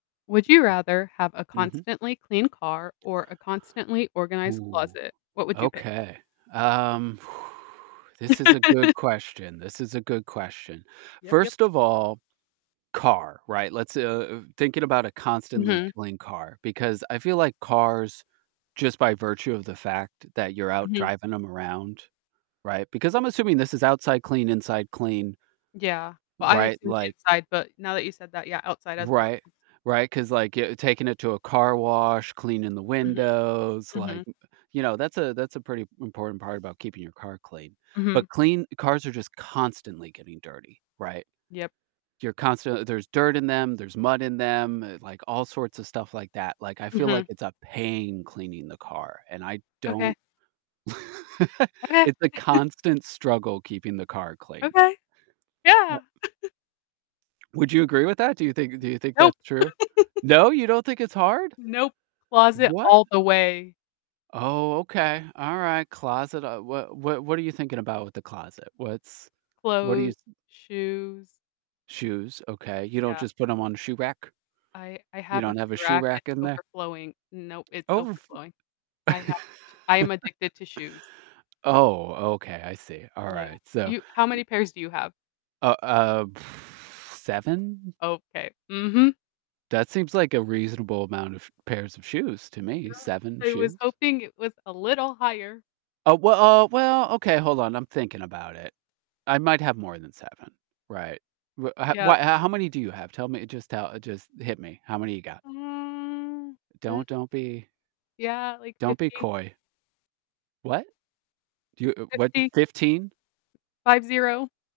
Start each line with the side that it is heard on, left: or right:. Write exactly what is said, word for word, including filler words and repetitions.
left: Would you rather have a
right: Mhm. Mhm.
left: constantly clean car or a constantly organized
right: Ooh,
left: closet? What would you pick?
right: okay, um This is a good question, this is a good question.
left: Yep, yep.
right: First of all, car, right? Let's, uh uh, thinking about a constantly
left: Mhm.
right: clean car, because I feel like cars, just by virtue of the fact that you're out
left: Mhm.
right: driving 'em around, right? Because I'm assuming this is outside clean, inside clean
left: Yeah, well, I
right: Right?
left: assumed
right: Like
left: inside, but now that you said that, yeah, outside as well,
right: Right,
left: mhm.
right: right, 'cause, like, y taking it to a car wash, cleaning the
left: Mhm,
right: windows, like,
left: mhm.
right: uh, you know, that's a that's a pretty important part about keeping your car clean, but
left: Mhm.
right: clean cars are just constantly getting dirty, right,
left: Yep.
right: you're constantl There's dirt in them, there's mud in them, like, all sorts of stuff like that, like, I feel like
left: Mhm.
right: it's a pain cleaning the car, and I
left: Okay.
right: don't
left: Okay.
right: It's a constant struggle keeping the car clean.
left: Okay,
right: Yep.
left: yeah.
right: Would you agree with that? Do you think do you think
left: Nope.
right: that's true? No, you don't think it's hard?
left: Nope, closet
right: What?
left: all the way.
right: Oh, okay, alright, closet. Uh, wha wha what are you thinking about with the closet? What's what are
left: Clothes,
right: you th
left: shoes.
right: Shoes, okay, you don't
left: Yeah.
right: just put 'em on shoe rack?
left: I I
right: You
left: have a
right: don't have a
left: shoe
right: shoe
left: rack, it's
right: rack in there?
left: overflowing. Nope, it's
right: Overf
left: overflowing. I have sh I am addicted to shoes.
right: Oh, okay, I see,
left: Yeah.
right: alright, so,
left: You
right: eh
left: how many pairs do you have?
right: Oh, uh, seven?
left: Okay, mhm.
right: That seems like a reasonable amount of pairs of shoes to me,
left: Yeah,
right: seven
left: I was
right: shoes?
left: hoping it was a little higher.
right: Uh, we uh, well, okay, hold on, I'm thinking about it, I might have more than seven, right. Wha h w
left: Yep.
right: how many do you have? Tell me, just tell just hit me. How many you got?
left: Mm, l
right: Don't don't be
left: Yeah, like,
right: don't be
left: fifty.
right: coy. What? Do you, uh what?
left: fifty.
right: fifteen?
left: five, zero.